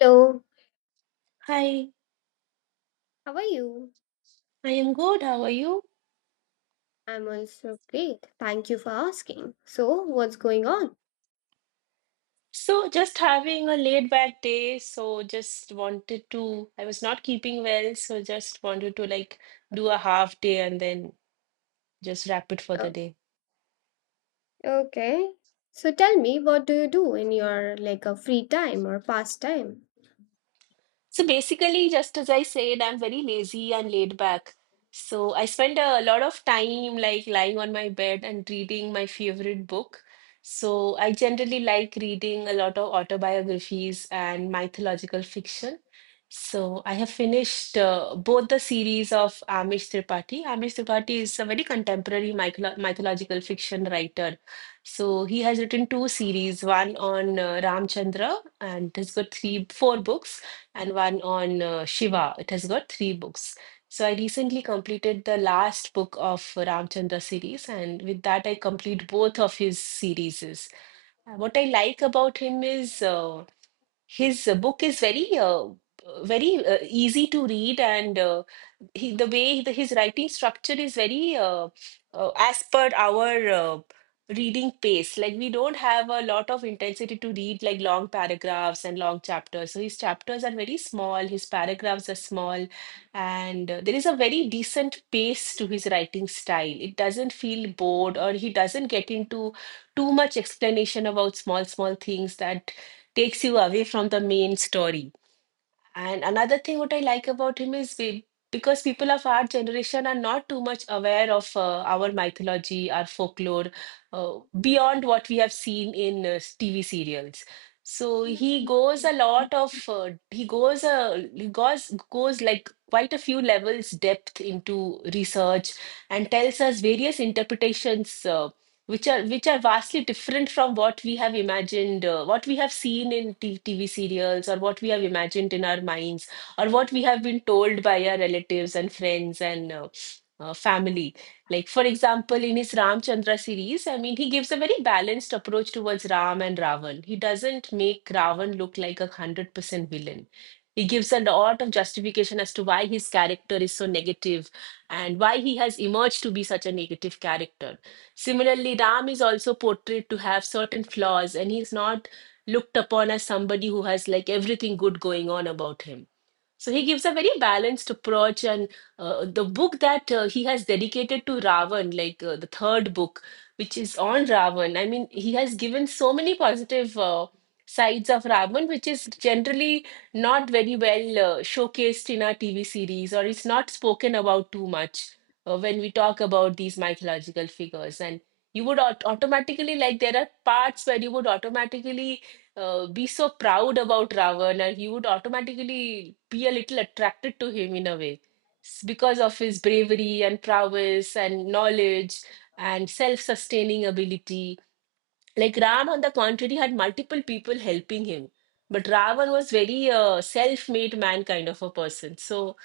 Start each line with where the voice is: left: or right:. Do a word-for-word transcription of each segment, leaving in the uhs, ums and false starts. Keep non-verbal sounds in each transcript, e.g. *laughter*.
left: Hello,
right: Hi,
left: how are you?
right: I am good. How are you?
left: I'm also great. Thank you for asking. So, what's going on?
right: So, just having a laid back day, so just wanted to, I was not keeping well, so just wanted to like do a half day and then just wrap it for the
left: Oh,
right: day.
left: okay. So, tell me, what do you do in your like a free time or pastime?
right: So basically, just as I said, I'm very lazy and laid back. So I spend a lot of time like lying on my bed and reading my favorite book. So I generally like reading a lot of autobiographies and mythological fiction. So I have finished uh, both the series of Amish Tripathi. Amish Tripathi is a very contemporary mytholo- mythological fiction writer. So he has written two series, one on uh, Ramchandra, and he's got three, four books and one on uh, Shiva. It has got three books. So I recently completed the last book of Ramchandra series, and with that I complete both of his series. Uh, What I like about him is. Uh, his uh, book is very uh, very uh, easy to read, and uh, he, the way the, his writing structure is very uh, uh, as per our uh, reading pace. Like we don't have a lot of intensity to read like long paragraphs and long chapters. So his chapters are very small, his paragraphs are small, and uh, there is a very decent pace to his writing style. It doesn't feel bored, or he doesn't get into too much explanation about small, small things that takes you away from the main story. And another thing what I like about him is we, because people of our generation are not too much aware of uh, our mythology, our folklore, uh, beyond what we have seen in uh, T V serials. So
left: Yes.
right: he goes a lot of uh, he goes a he goes goes like quite a few levels depth into research and tells us various interpretations uh, which are which are vastly different from what we have imagined, uh, what we have seen in T- TV serials, or what we have imagined in our minds, or what we have been told by our relatives and friends and uh, uh, family. Like for example, in his Ramchandra series, I mean, he gives a very balanced approach towards Ram and Ravan. He doesn't make Ravan look like a hundred percent villain. He gives a lot of justification as to why his character is so negative and why he has emerged to be such a negative character. Similarly, Ram is also portrayed to have certain flaws, and he's not looked upon as somebody who has like everything good going on about him. So he gives a very balanced approach, and uh, the book that uh, he has dedicated to Ravan, like uh, the third book, which is on Ravan. I mean, he has given so many positive uh, sides of Ravan, which is generally not very well uh, showcased in our T V series, or it's not spoken about too much uh, when we talk about these mythological figures. And you would aut- automatically, like, there are parts where you would automatically uh, be so proud about Ravana, and you would automatically be a little attracted to him in a way S- because of his bravery and prowess and knowledge and self-sustaining ability like Ram, on the contrary, had multiple people helping him. But Ravan was very uh, self-made man kind of a person. So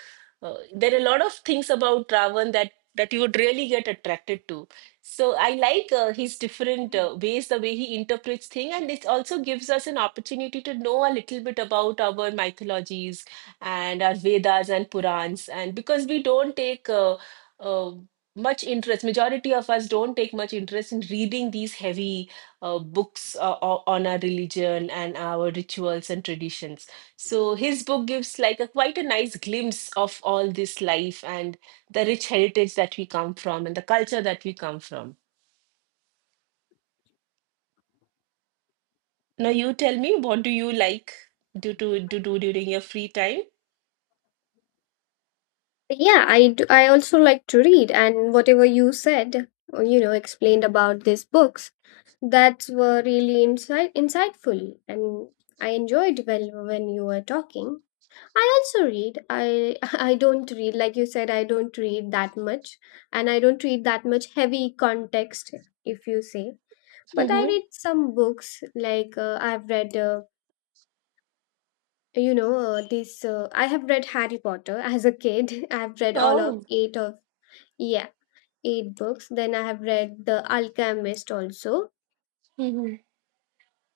right: uh, there are a lot of things about Ravan that that you would really get attracted to. So I like uh, his different uh, ways, the way he interprets things, and it also gives us an opportunity to know a little bit about our mythologies and our Vedas and Purans. And because we don't take uh, uh, much interest, majority of us don't take much interest in reading these heavy uh, books uh, o- on our religion and our rituals and traditions. So his book gives like a quite a nice glimpse of all this life and the rich heritage that we come from and the culture that we come from. Now you tell me, what do you like do to do, do during your free time?
left: Yeah, I do. I also like to read, and whatever you said, or, you know, explained about these books, that were really insight insightful, and I enjoyed well when you were talking. I also read. I *laughs* I don't read like you said I don't read that much and I don't read that much heavy context if you say. But I
right: Hmm.
left: read some books like uh, I've read uh, you know uh, this uh, I have read Harry Potter *laughs* as a kid. *laughs* I've read all of
right: Oh,
left: eight of yeah, eight books. Then I have read The Alchemist also.
right: hmm,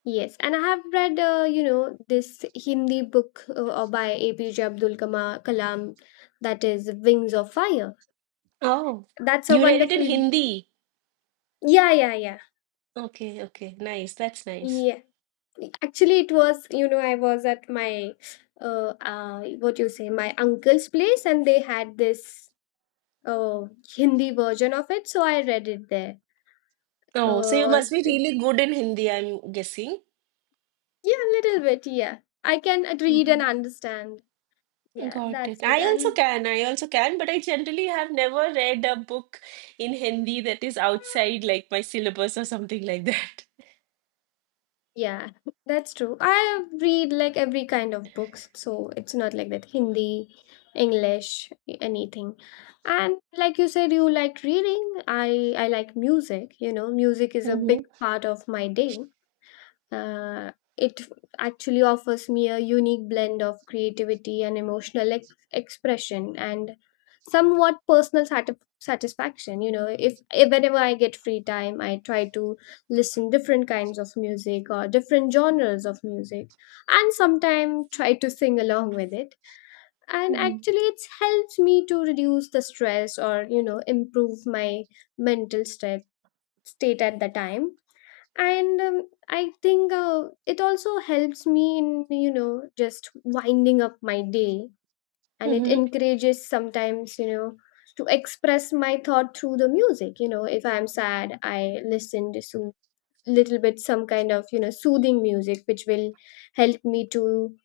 left: Yes, and I have read uh, you know this Hindi book uh, by A P J Abdul Kama- Kalam, that is Wings of Fire.
right: oh,
left: That's a
right: you read it in
left: wonderful.
right: Hindi.
left: Yeah, yeah, yeah.
right: Okay, okay, nice. That's nice.
left: Yeah. Actually, it was, you know, I was at my, uh, uh, what you say, my uncle's place, and they had this uh, Hindi version of it. So I read it there.
right: Oh, so you
left: Uh, or,
right: must be really good in Hindi, I'm guessing.
left: yeah, a little bit. Yeah. I can read and understand. Yeah,
right: Got
left: that's
right: it.
left: it.
right: I also
left: And
right: can. I also can, but I generally have never read a book in Hindi that is outside like my syllabus or something like that.
left: yeah, *laughs* that's true. I read like every kind of books, so it's not like that Hindi, English, y- anything. And like you said, you like reading. I I like music. You know, music is a big
right: Mm-hmm.
left: part of my day. Uh, it actually offers me a unique blend of creativity and emotional ex- expression and somewhat personal satis- satisfaction, you know. If, if whenever I get free time, I try to listen different kinds of music or different genres of music, and sometimes try to sing along with it, and
right: Mm-hmm.
left: actually it helps me to reduce the stress or you know improve my mental state state at the time. And um, I think uh, it also helps me in you know just winding up my day, and it
right: Mm-hmm.
left: encourages sometimes, you know, to express my thought through the music. You know, if I'm sad, I listen to so little bit some kind of you know soothing music which will help me to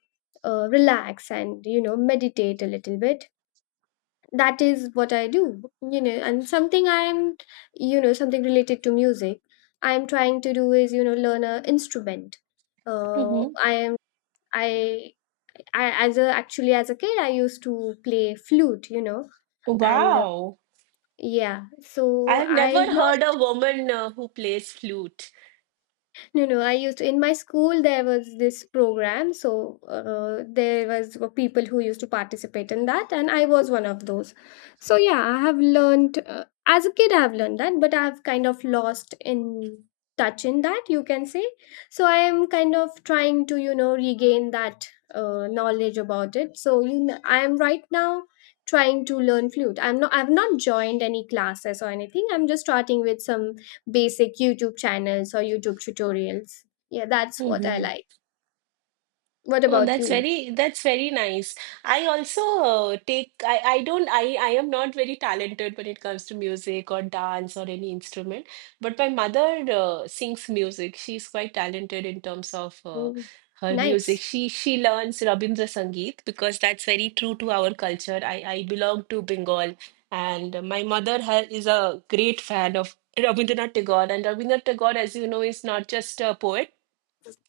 left: uh, relax and you know meditate a little bit. That is what I do, you know. And something I am, you know, something related to music I am trying to do is, you know, learn a instrument. uh,
right: Mm-hmm.
left: i am I, I as a actually as a kid I used to play flute, you know. And uh,
right: Wow.
left: yeah,
right: I
left: so
right: have never
left: I've
right: heard a
left: lost.
right: woman uh, who plays flute.
left: No, no. I used to, in my school there was this program, so uh, there was were people who used to participate in that, and I was one of those. So yeah, I have learned uh, as a kid. I have learned that, but I've kind of lost in touch in that, you can say. So I am kind of trying to you know regain that uh, knowledge about it. So you know, I am right now trying to learn flute. I'm not. I've not joined any classes or anything. I'm just starting with some basic YouTube channels or YouTube tutorials. Yeah, that's what I
right: Mm-hmm.
left: like. What
right: Oh,
left: about
right: that's
left: you?
right: very that's very nice. I also uh, take I I don't I I am not very talented when it comes to music or dance or any instrument, but my mother uh, sings music. She's quite talented in terms of uh,
left: Oh,
right: her music.
left: nice.
right: She she learns Rabindra Sangeet because that's very true to our culture. I I belong to Bengal, and my mother ha is a great fan of Rabindranath Tagore. And Rabindranath Tagore, as you know, is not just a poet.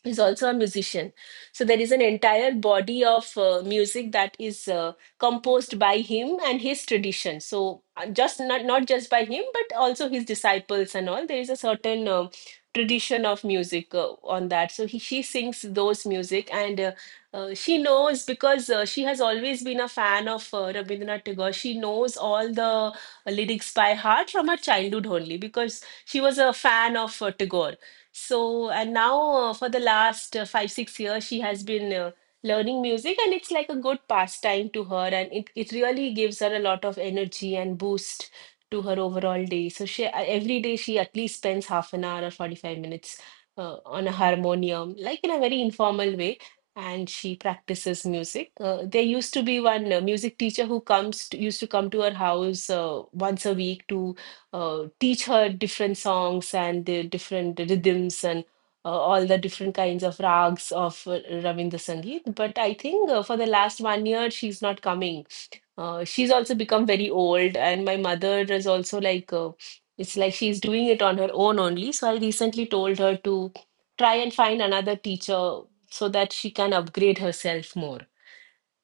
right: He's also a musician. So there is an entire body of uh, music that is uh, composed by him and his tradition. So uh, just not not just by him, but also his disciples and all. There is a certain uh, tradition of music uh, on that. So he she sings those music, and uh, uh, she knows because uh, she has always been a fan of uh, Rabindranath Tagore. She knows all the uh, lyrics by heart from her childhood only because she was a fan of uh, Tagore. So, and now uh, for the last uh, five, six years, she has been uh, learning music, and it's like a good pastime to her, and it, it really gives her a lot of energy and boost to her overall day. So she uh, every day she at least spends half an hour or forty-five minutes uh, on a harmonium, like in a very informal way, and she practices music. Uh, there used to be one uh, music teacher who comes to, used to come to her house uh, once a week to uh, teach her different songs and the different rhythms and uh, all the different kinds of rags of uh, Ravindra Sangeet. But I think uh, for the last one year, she's not coming. Uh, she's also become very old, and my mother is also like, uh, it's like she's doing it on her own only. So I recently told her to try and find another teacher so that she can upgrade herself more.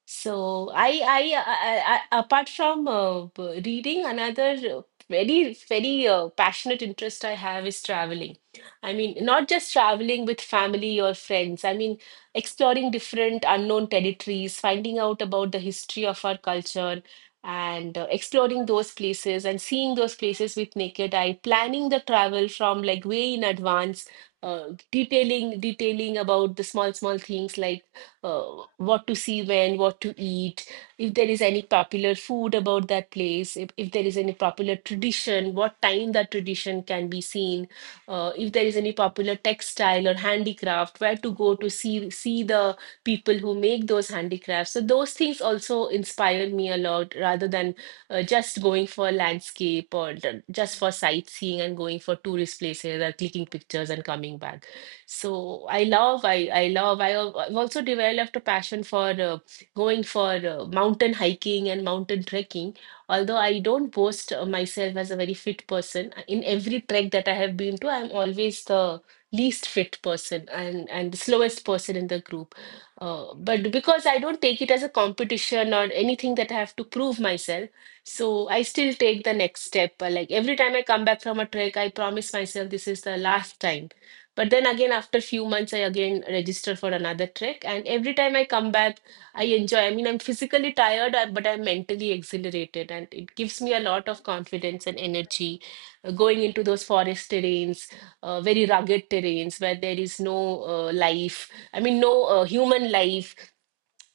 right: So I, I, I, I apart from uh, b- reading, another uh, very, very uh, passionate interest I have is traveling. I mean, not just traveling with family or friends. I mean, exploring different unknown territories, finding out about the history of our culture, and uh, exploring those places and seeing those places with naked eye. Planning the travel from like way in advance, uh, detailing, detailing about the small, small things like uh, what to see when, what to eat, if there is any popular food about that place, if, if there is any popular tradition, what time that tradition can be seen, uh, if there is any popular textile or handicraft, where to go to see see the people who make those handicrafts. So those things also inspire me a lot rather than uh, just going for landscape or ju- just for sightseeing and going for tourist places or clicking pictures and coming back. So I love, I I love. I al- I've also developed a passion for uh, going for uh, mountain hiking and mountain trekking. Although I don't boast uh, myself as a very fit person, uh, in every trek that I have been to, I'm always the least fit person and and the slowest person in the group. Uh, but because I don't take it as a competition or anything that I have to prove myself, so I still take the next step. Uh, Like every time I come back from a trek, I promise myself this is the last time, but then again after few months I again register for another trek. And every time I come back, I enjoy, I mean, I'm physically tired, uh, but I'm mentally exhilarated and it gives me a lot of confidence and energy uh, going into those forest terrains, uh, very rugged terrains where there is no uh, life, I mean, no uh, human life.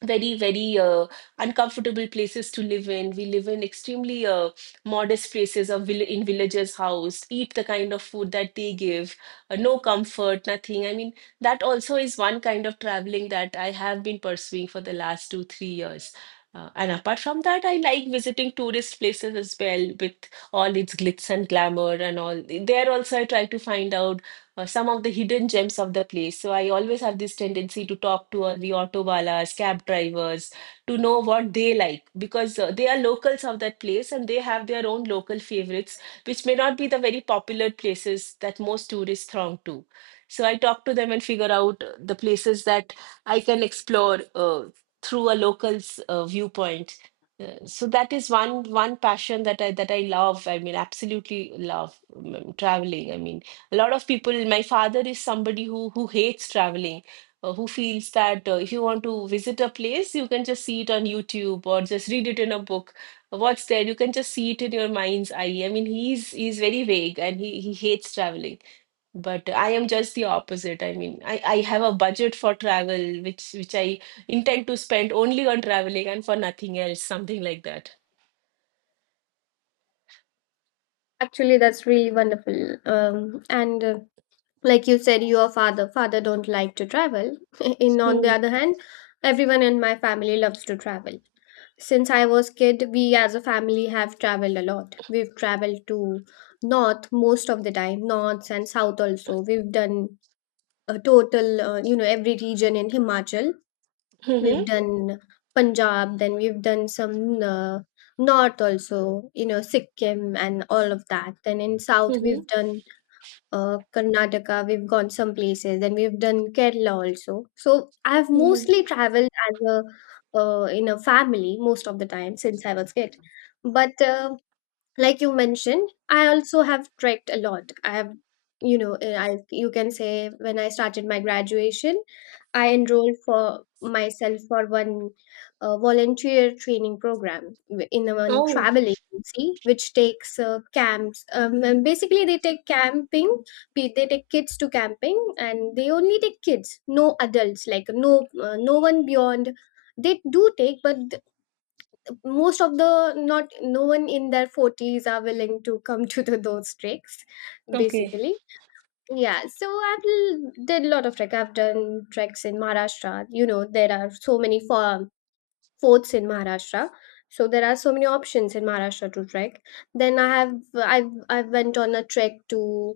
right: Very very uh, uncomfortable places to live in. We live in extremely uh, modest places of vill- in villagers house, eat the kind of food that they give, uh, no comfort, nothing, I mean, that also is one kind of traveling that I have been pursuing for the last two three years. Uh, and apart from that, I like visiting tourist places as well, with all its glitz and glamour and all. There also I try to find out uh, some of the hidden gems of the place. So I always have this tendency to talk to uh, the auto wallahs, cab drivers, to know what they like, because uh, they are locals of that place and they have their own local favorites, which may not be the very popular places that most tourists throng to. So I talk to them and figure out uh, the places that I can explore uh, through a local's uh, viewpoint. Uh, so that is one one passion that I that I love. I mean, absolutely love um, traveling. I mean, a lot of people, my father is somebody who who hates traveling, uh, who feels that uh, if you want to visit a place, you can just see it on YouTube or just read it in a book. What's there? You can just see it in your mind's eye. I mean, he's he's very vague and he he hates traveling, but I am just the opposite. I mean, I I have a budget for travel, which which I intend to spend only on traveling and for nothing else, something like that.
left: Actually, that's really wonderful. Um, and uh, like you said your father father don't like to travel, *laughs* and on the
right: Mm-hmm.
left: other hand everyone in my family loves to travel. Since I was kid, we as a family have traveled a lot. We've traveled to north most of the time, north and south also. We've done a total uh, you know every region in Himachal. We've done Punjab, then we've done some uh, north also, you know, Sikkim and all of that. Then in south we've
right: Mm-hmm.
left: done uh, Karnataka, we've gone some places, then we've done Kerala also. So I've
right: Mm-hmm.
left: mostly traveled as a uh, in a family most of the time since I was kid. But uh, like you mentioned, I also have trekked a lot. I have you know uh, i you can say, when I started my graduation, I enrolled for myself for one uh, volunteer training program w- in a one
right: Oh,
left: travel agency which takes uh, camps, um, and basically they take camping. Pe- they take kids to camping, and they only take kids, no adults, like no uh, no one beyond. They do take, but most of the not no one in their forties are willing to come to the, those treks
right: okay.
left: basically. Yeah, so i've l- did a lot of trek. I've done treks in Maharashtra. You know, there are so many for, forts in Maharashtra, so there are so many options in Maharashtra to trek. Then I have I've I went on a trek to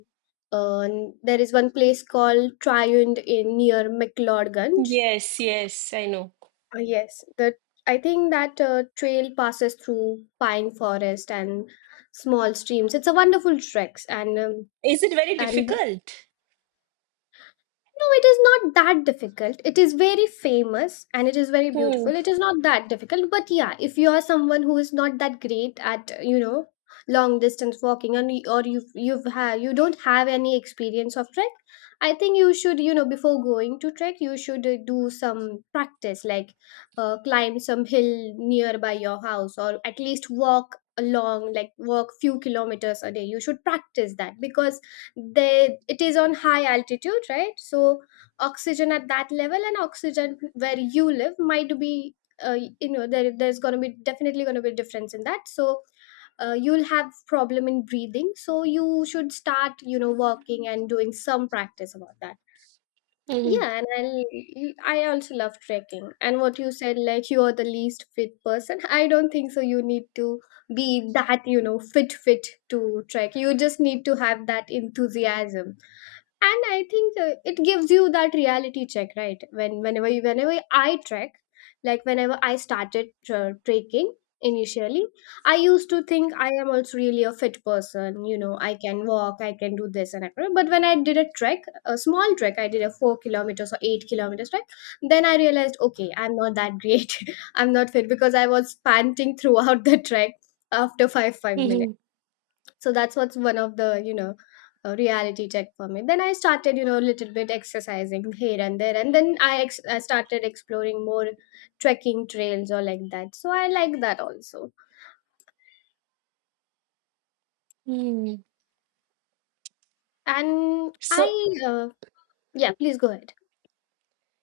left: uh, there is one place called Triund in near McLeodganj.
right: Yes, yes, I know.
left: Uh, yes, the I think that uh, trail passes through pine forest and small streams. It's a wonderful trek, and um,
right: Is it very
left: and
right: difficult?
left: no, it is not that difficult. It is very famous and it is very
right: Hmm.
left: beautiful. It is not that difficult, but yeah, if you are someone who is not that great at you know long distance walking, and y- or you you've had you don't have any experience of trek, I think you should, you know, before going to trek you should uh, do some practice, like uh, climb some hill nearby your house or at least walk along, like walk few kilometers a day. You should practice that because they it is on high altitude, right? So oxygen at that level and oxygen where you live might be uh, you know there there's going to be definitely going to be a difference in that, so uh, you'll have problem in breathing, so you should start, you know, walking and doing some practice about that.
right: Hmm.
left: Yeah, and i'll I also love trekking. And what you said, like you are the least fit person, *laughs* I don't think so you need to be that, you know, fit fit to trek. You just need to have that enthusiasm. And I think uh, it gives you that reality check, right? When whenever you, whenever i trek, like whenever i started uh, trekking initially, I used to think I am also really a fit person, you know, I can walk, I can do this and everything. But when I did a trek, a small trek, I did a four kilometers or eight kilometers trek, then I realized okay, I'm not that great. *laughs* I'm not fit because I was panting throughout the trek after 5 5
right: Hmm.
left: minutes. So that's what's one of the, you know, uh, reality check for me. Then I started, you know, a little bit exercising here and there. And then I, ex- I started exploring more trekking trails or like that. So I like that also.
right: Hmm.
left: And
right: So,
left: I, uh, yeah, please go ahead.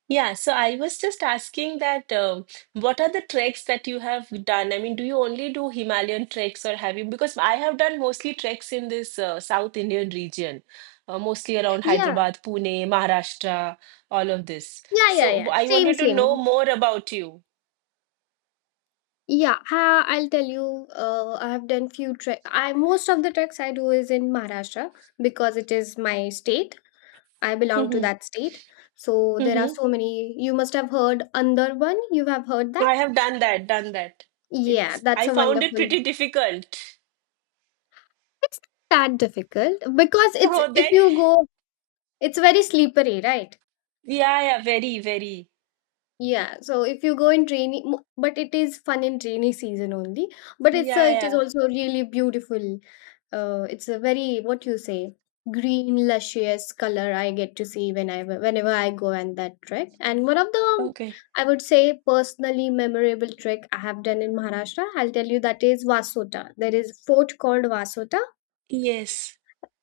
right: yeah, so I was just asking that, um, what are the treks that you have done? I mean, do you only do Himalayan treks or have you? Because I have done mostly treks in this uh, South Indian region, uh, mostly around
left: Yeah,
right: Hyderabad, Pune, Maharashtra, all of this.
left: yeah, yeah,
right: So w-
left: yeah.
right: I
left: Same,
right: wanted to know
left: same.
right: more about you.
left: Yeah, I, I'll tell you. Uh, I have done few trek. I Most of the treks I do is in Maharashtra because it is my state. I belong to
right: Hmm.
left: that state. So there are
right: Hmm.
left: so many. You must have heard Andarban. You have heard that?
right: I have done that, done that.
left: Yeah,
right: It's,
left: that's
right: I
left: a
right: found it
left: wonderful.
right: pretty difficult. *laughs*
left: It's not that difficult because it's
right: Oh,
left: if
right: then
left: you go, it's very slippery, right?
right: yeah, yeah, very, very.
left: Yeah, so if you go in rainy, mo- but it is fun in rainy season only. But it's
right: Yeah,
left: a, it is
right: yeah.
left: also really beautiful. uh, it's a very what you say green luscious color I get to see whenever whenever I go on that trek. And one of the,
right: Okay.
left: I would say, personally memorable trek I have done in Maharashtra, I'll tell you, that is Vasota. There is fort called Vasota,
right: Yes.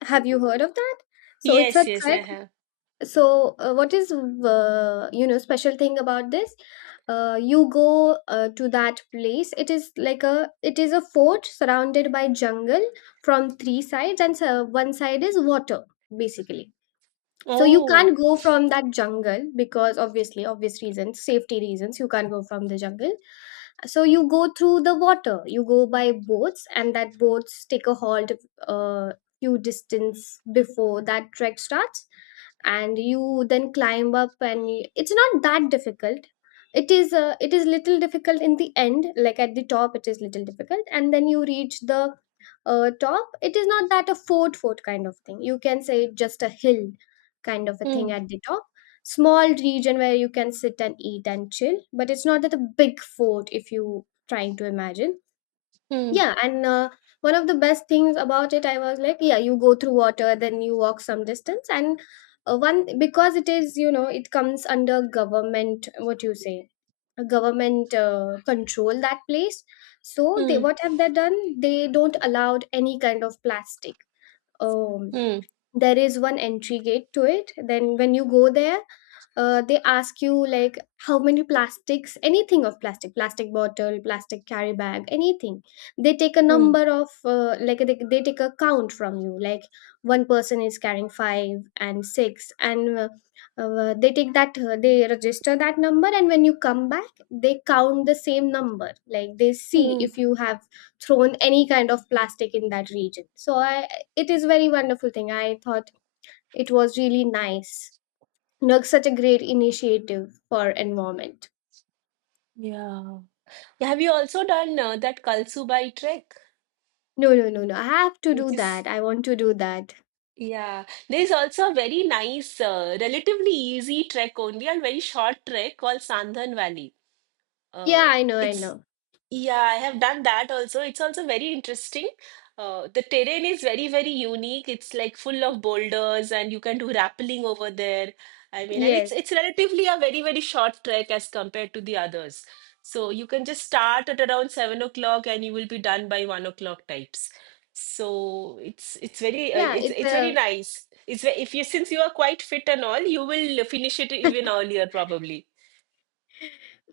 left: have you heard of that? So it's a
right: Yes, yes, I
left: trek.
right: have.
left: So, uh, what is uh, you know special thing about this? Uh, you go uh, to that place. It is like a it is a fort surrounded by jungle from three sides, and so one side is water basically. So you
right: Oh.
left: can't go from that jungle because obviously, obvious reasons, safety reasons, you can't go from the jungle. So you go through the water. You go by boats, and that boats take a halt a few distance before that trek starts, and you then climb up. And y- it's not that difficult. It is uh, it is little difficult in the end. Like at the top, it is little difficult, and then you reach the uh, top. It is not that a fort fort kind of thing. You can say just a hill kind of a thing
right: Hmm,
left: at the top. Small region where you can sit and eat and chill, but it's not that a big fort if you trying to imagine.
right: hmm,
left: Yeah, and uh, one of the best things about it, I was like, yeah, you go through water, then you walk some distance, and uh, one because it is, you know, it comes under government. What you say, a government uh, control that place. So they
right: hmm,
left: what have they done? They don't allowed any kind of plastic um
right: hmm,
left: there is one entry gate to it. Then when you go there, uh, they ask you like how many plastics, anything of plastic, plastic bottle, plastic carry bag, anything. They take a
right: hmm,
left: number of uh, like, they, they take a count from you, like one person is carrying five and six and uh, uh, they take that, uh, they register that number, and when you come back they count the same number, like they see
right: hmm.
left: if you have thrown any kind of plastic in that region. So I it is very wonderful thing, I thought. It was really nice. Look, such a great initiative for environment.
right: Yeah. Have you also done uh, that Kalsubai trek,
left: No, no, no, no, I have to do
right: which is,
left: that, I want to do that.
right: yeah. There is also a very nice, uh, relatively easy trek only and very short trek called Sandhan Valley. Uh,
left: Yeah, I know, I
right: it's
left: know.
right: yeah, I have done that also. It's also very interesting. Uh, the terrain is very, very unique. It's like full of boulders and you can do rappelling over there. I mean, and it's
left: Yes.
right: it's relatively a very, very short trek as compared to the others. So you can just start at around seven o'clock and you will be done by one o'clock types. So it's it's very uh,
left: Yeah,
right: it's
left: it's
right: it's very
left: a,
right: nice. It's ve- if you, since you are quite fit and all, you will finish it even earlier probably.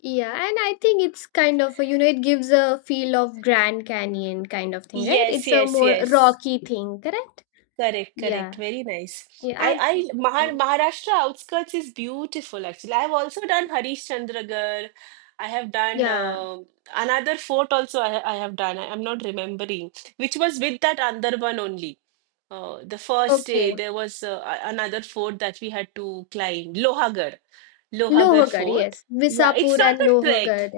left: yeah, and I think it's kind of a, you know, it gives a feel of Grand Canyon kind of thing, right?
right: Yes,
left: It's a
right: yes,
left: more
right: yes.
left: rocky thing, correct.
right: Correct, correct.
left: Yeah,
right: Very nice.
left: yeah,
right: I, I Mahar
left: I've,
right: Maharashtra outskirts is beautiful actually. I have also done Harishchandragarh. I have done
left: yeah.
right: uh, another fort also. I, ha- I have done. I am not remembering which was with that Andarban only. Uh, the first day
left: Okay.
right: there was uh, a- another fort that we had to climb. Lohagarh, Lohagarh
left: Lohogarh,
right: Fort.
left: yes,
right: Yeah, it's
left: Visapur
right: not
left: and
right: a trek.
left: Lohogarh.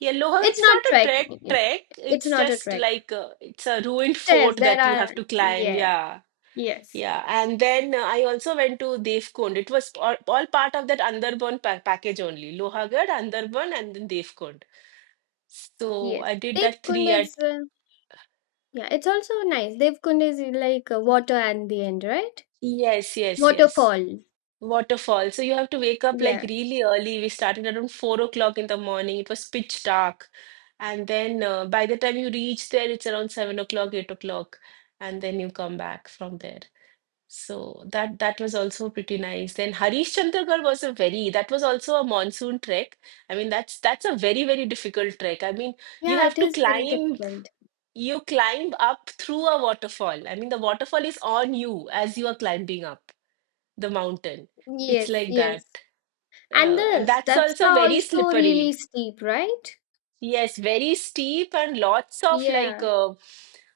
right: Yeah, Lohagarh.
left: It's
right: It's
left: not
right: not a trek.
left: trekking,
right: Trek.
left: it's
right: It's
left: not a
right: just
left: trek.
right: like uh, it's a ruined
left: Yes,
right: fort
left: there
right: that you
left: are.
right: have to climb.
left: Yeah,
right: Yeah.
left: yes,
right: Yeah, and then uh, I also went to Devkund. It was all, all part of that Andarban pa package only. Lohagarh, Andarban, and then Devkund. So
left: yes.
right: I did that three
left: Devkund is,
right: at,
left: uh, yeah, it's also nice. Devkund is uh, like uh, water at the end, right?
right: yes, yes, yes.
left: Waterfall.
right: Waterfall. So you have to wake up like
left: Yeah,
right: really early. We started around four o'clock in the morning. It was pitch dark. And then uh, by the time you reach there, it's around seven o'clock, eight o'clock. And then you come back from there. So that that was also pretty nice. Then Harishchandragarh was a very, that was also a monsoon trek. I mean, that's that's a very very difficult trek. I mean, you
left: yeah, it
right: have to
left: is very
right: climb,
left: difficult.
right: you climb up through a waterfall. I mean, the waterfall is on you as you are climbing up the mountain. It's
left: Yes,
right: like that,
left: yes. And
right: uh, and
left: the
right: that's
left: steps
right: also
left: are
right: very
left: also really
right: slippery.
left: steep, right?
right: Yes, very steep and lots of like
left: Yeah.
right: uh,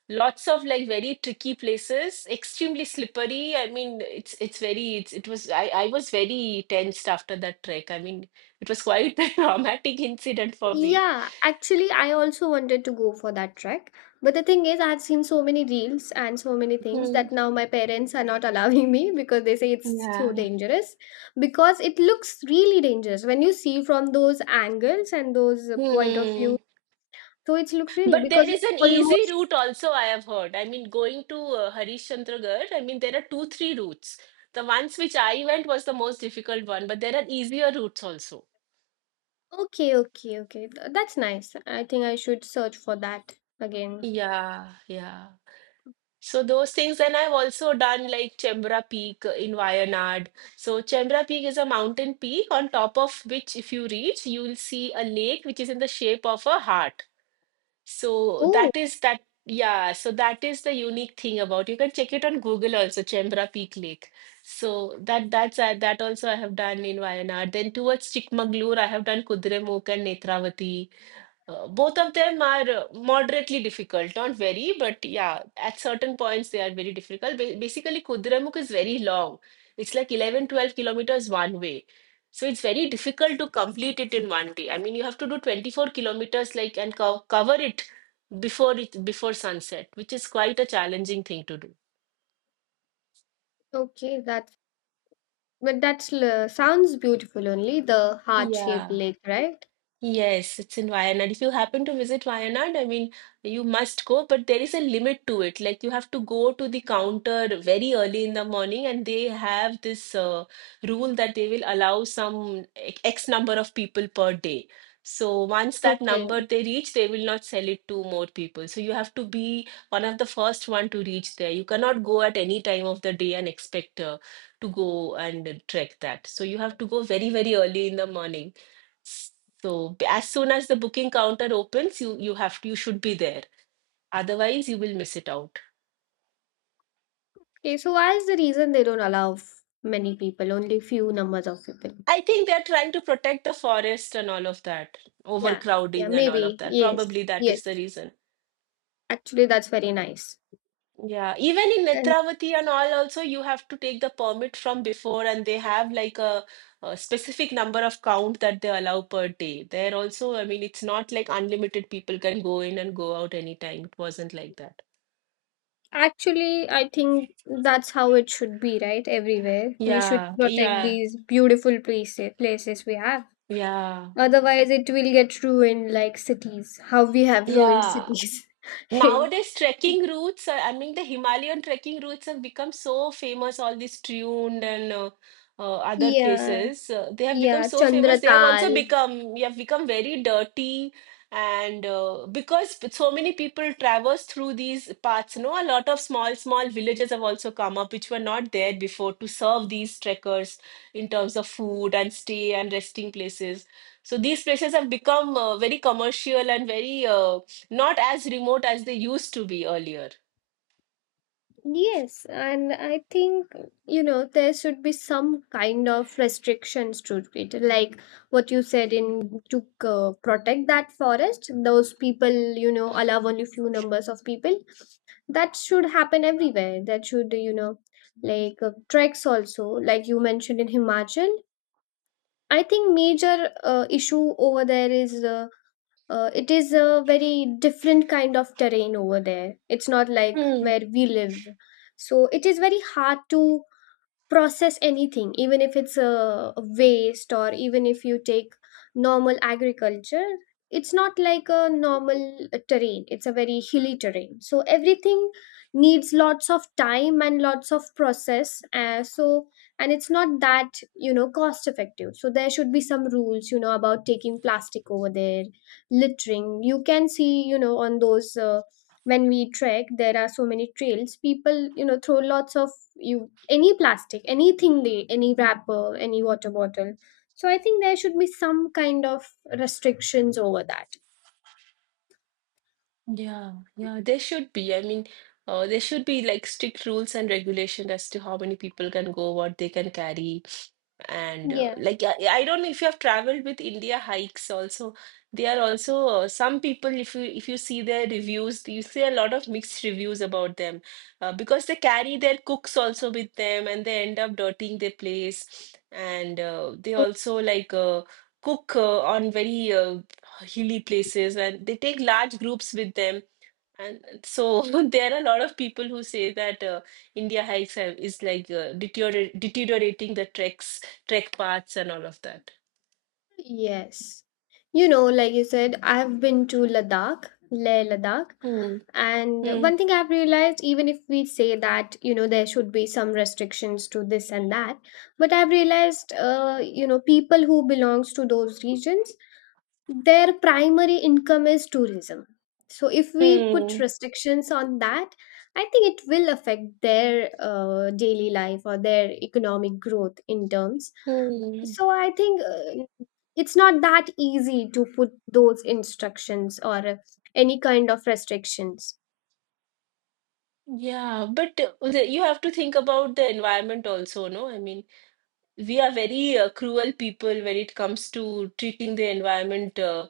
right: lots of like very tricky places, extremely slippery. I mean, it's it's very it's it was I I was very tensed after that trek. I mean, it was quite *laughs* a traumatic incident for me.
left: Yeah, actually, I also wanted to go for that trek. But the thing is, I've seen so many reels and so many things
right: Hmm.
left: that now my parents are not *laughs* allowing me because they say it's so
right: Yeah.
left: dangerous. Because it looks really dangerous when you see from those angles and those uh, point of view.
right: Hmm.
left: So it looks really
right: But there
left: because
right: is
left: it's
right: an easy
left: almost
right: route also, I have heard. I mean, going to uh, Harishchandragarh, I mean, there are two, three routes. The ones which I went was the most difficult one, but there are easier routes also.
left: okay, okay, okay. Th- That's nice. I think I should search for that again.
right: Yeah, yeah. So those things, and I've also done like Chembra Peak in Wayanad. So Chembra Peak is a mountain peak on top of which, if you reach, you will see a lake which is in the shape of a heart. So
left: Oh,
right: that is that, yeah. So that is the unique thing about. You can check it on Google also, Chembra Peak Lake. So that that's uh, that also I have done in Wayanad. Then towards Chikmagalur, I have done Kudremukh and Netravati. Uh, both of them are uh, moderately difficult, not very, but yeah, at certain points they are very difficult. Ba- basically, Kudramukh is very long. It's like eleven, twelve kilometers one way. So it's very difficult to complete it in one day. I mean, you have to do twenty-four kilometers like and co cover it before it, before sunset, which is quite a challenging thing to do.
left: okay, that's but that's l- sounds beautiful only, the heart shaped
right: Yeah.
left: lake, right?
right: Yes, it's in Wayanad. If you happen to visit Wayanad, I mean, you must go, but there is a limit to it. Like, you have to go to the counter very early in the morning, and they have this uh, rule that they will allow some ex- X number of people per day. So, once that
left: Okay.
right: number they reach, they will not sell it to more people. So, you have to be one of the first one to reach there. You cannot go at any time of the day and expect uh, to go and trek that. So, you have to go very, very early in the morning. So b- as soon as the booking counter opens, you you have you should be there. Otherwise, you will miss it out.
left: Okay, so why is the reason they don't allow f- many people, only few numbers of people?
right: I think they're trying to protect the forest and all of that,
left: Yeah, yeah,
right: overcrowding and all of
left: maybe.
right: that.
left: Yes,
right: Probably that is the
left: yes.
right: reason.
left: Actually, that's very nice.
right: Yeah, even in
left: And
right: Netravati and all, also you have to take the permit from before, and they have like a, a specific number of count that they allow per day. There also, I mean, it's not like unlimited people can go in and go out anytime. It wasn't like that.
left: actually, I think that's how it should be, right? Everywhere. We should
right: Yeah,
left: protect
right: yeah,
left: these beautiful places places we have.
right: yeah.
left: Otherwise, it will get ruined like cities. How we have ruined
right: Yeah,
left: cities. *laughs*
right: nowadays, trekking routes, uh, I mean, the Himalayan trekking routes have become so famous, all these tuned and uh, uh, other
left: Yeah,
right: places. Uh, they have become
left: yeah.
right: so famous. They have
left: Chandratal.
right: also become, you have become very dirty. And uh, because p- so many people traverse through these paths, no, a lot of small, small villages have also come up, which were not there before to serve these trekkers in terms of food and stay and resting places. So these places have become uh, very commercial and very uh, not as remote as they used to be earlier.
left: Yes, and I think you know there should be some kind of restrictions to it, like what you said in to uh, protect that forest. Those people, you know, allow only few numbers of people. That should happen everywhere. That should, you know, like uh, treks also, like you mentioned in Himachal. I think major uh, issue over there is uh, uh, it is a very different kind of terrain over there. It's not like
right: Hmm.
left: where we live. So it is very hard to process anything, even if it's a waste or even if you take normal agriculture. It's not like a normal uh, terrain, it's a very hilly terrain, so everything needs lots of time and lots of process, uh, so, and it's not that you know cost effective. So there should be some rules, you know, about taking plastic over there. Littering, you can see, you know, on those uh, when we trek there are so many trails. People, you know, throw lots of, you, any plastic, anything they, any wrapper, any water bottle. So I think there should be some kind of restrictions over that.
right: Yeah, yeah, there should be. I mean, uh, there should be like strict rules and regulation as to how many people can go, what they can carry. And uh,
left: Yeah.
right: like, I, I don't know if you have traveled with India hikes also. They are also uh, some people, if you, if you see their reviews, you see a lot of mixed reviews about them, uh, because they carry their cooks also with them and they end up dirtying their place. And uh, they
left: Oh,
right: also like uh, cook uh, on very uh, hilly places and they take large groups with them. And so *laughs* there are a lot of people who say that uh, India hikes have, is like uh, deterior deteriorating the treks, trek paths and all of that.
left: yes. You know, like you said, I've been to Ladakh, Leh Ladakh,
right: Hmm.
left: and
right: Hmm.
left: one thing I've realized, even if we say that, you know, there should be some restrictions to this and that, but I've realized, uh, you know, people who belongs to those regions, their primary income is tourism. So if we put
right: Hmm.
left: restrictions on that, I think it will affect their uh, daily life or their economic growth in terms.
right: Hmm.
left: So I think uh, it's not that easy to put those instructions or uh, any kind of restrictions.
right: Yeah, but uh, the- you have to think about the environment also, no? I mean, we are very uh, cruel people when it comes to treating the environment uh,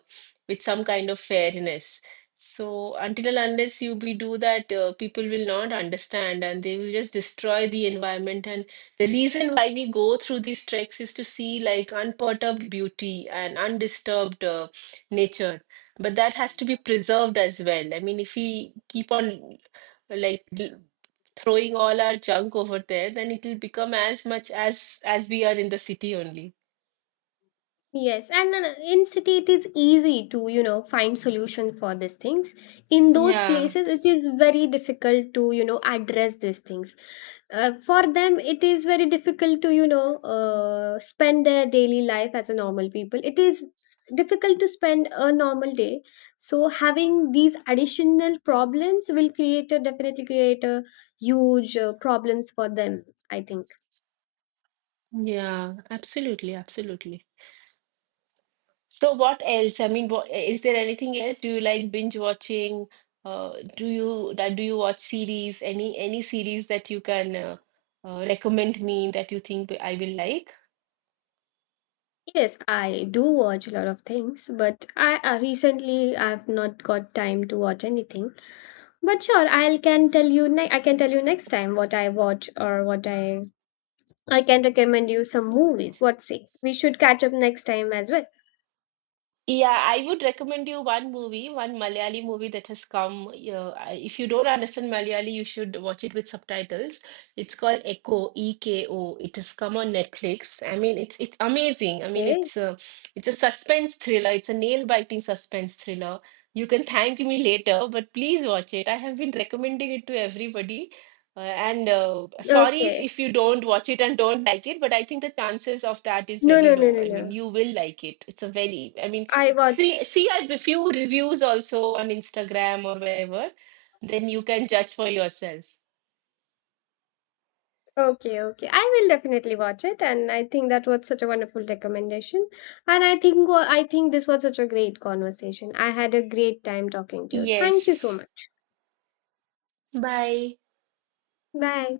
right: with some kind of fairness. So until and unless you we do that, uh, people will not understand and they will just destroy the environment. And the reason why we go through these treks is to see like unperturbed beauty and undisturbed uh, nature. But that has to be preserved as well. I mean, if we keep on like l- throwing all our junk over there, then it'll become as much as as we are in the city only.
left: Yes, and then in city it is easy to, you know, find solution for these things. In those
right: Yeah,
left: places, it is very difficult to, you know, address these things. Uh, for them, it is very difficult to you know uh, spend their daily life as a normal people. It is s- difficult to spend a normal day. So having these additional problems will create a definitely create a huge uh, problems for them. I think.
right: yeah, absolutely, absolutely. So what else? I mean, what, is there anything else? Do you like binge watching? Uh, do you that do you watch series? Any any series that you can uh, uh, recommend me that you think I will like?
left: Yes, I do watch a lot of things, but I uh, recently I've not got time to watch anything. But sure, I'll can tell you ne- I can tell you next time what I watch or what I I can recommend you some movies. What say? We should catch up next time as well.
right: Yeah, I would recommend you one movie, one Malayali movie that has come. Uh, I- if you don't understand Malayali, you should watch it with subtitles. It's called Echo, E K O. It has come on Netflix. I mean, it's it's amazing. I mean,
left: Okay?
right: it's a, it's a suspense thriller. It's a nail-biting suspense thriller. You can thank me later, but please watch it. I have been recommending it to everybody. Uh, and uh, sorry if,
left: Okay.
right: if you don't watch it and don't like it, but I think the chances of that is
left: No,
right: very
left: no, no,
right: low.
left: no,
right: I
left: no.
right: mean, you will like it. It's a very, I mean,
left: I watch.
right: see, see a few reviews also on Instagram or wherever. Then you can judge for yourself.
left: Okay, okay. I will definitely watch it, and I think that was such a wonderful recommendation. And I think wa- I think this was such a great conversation. I had a great time talking to you. Thank you so
right: Yes.
left: much.
right: Bye.
left: Bye.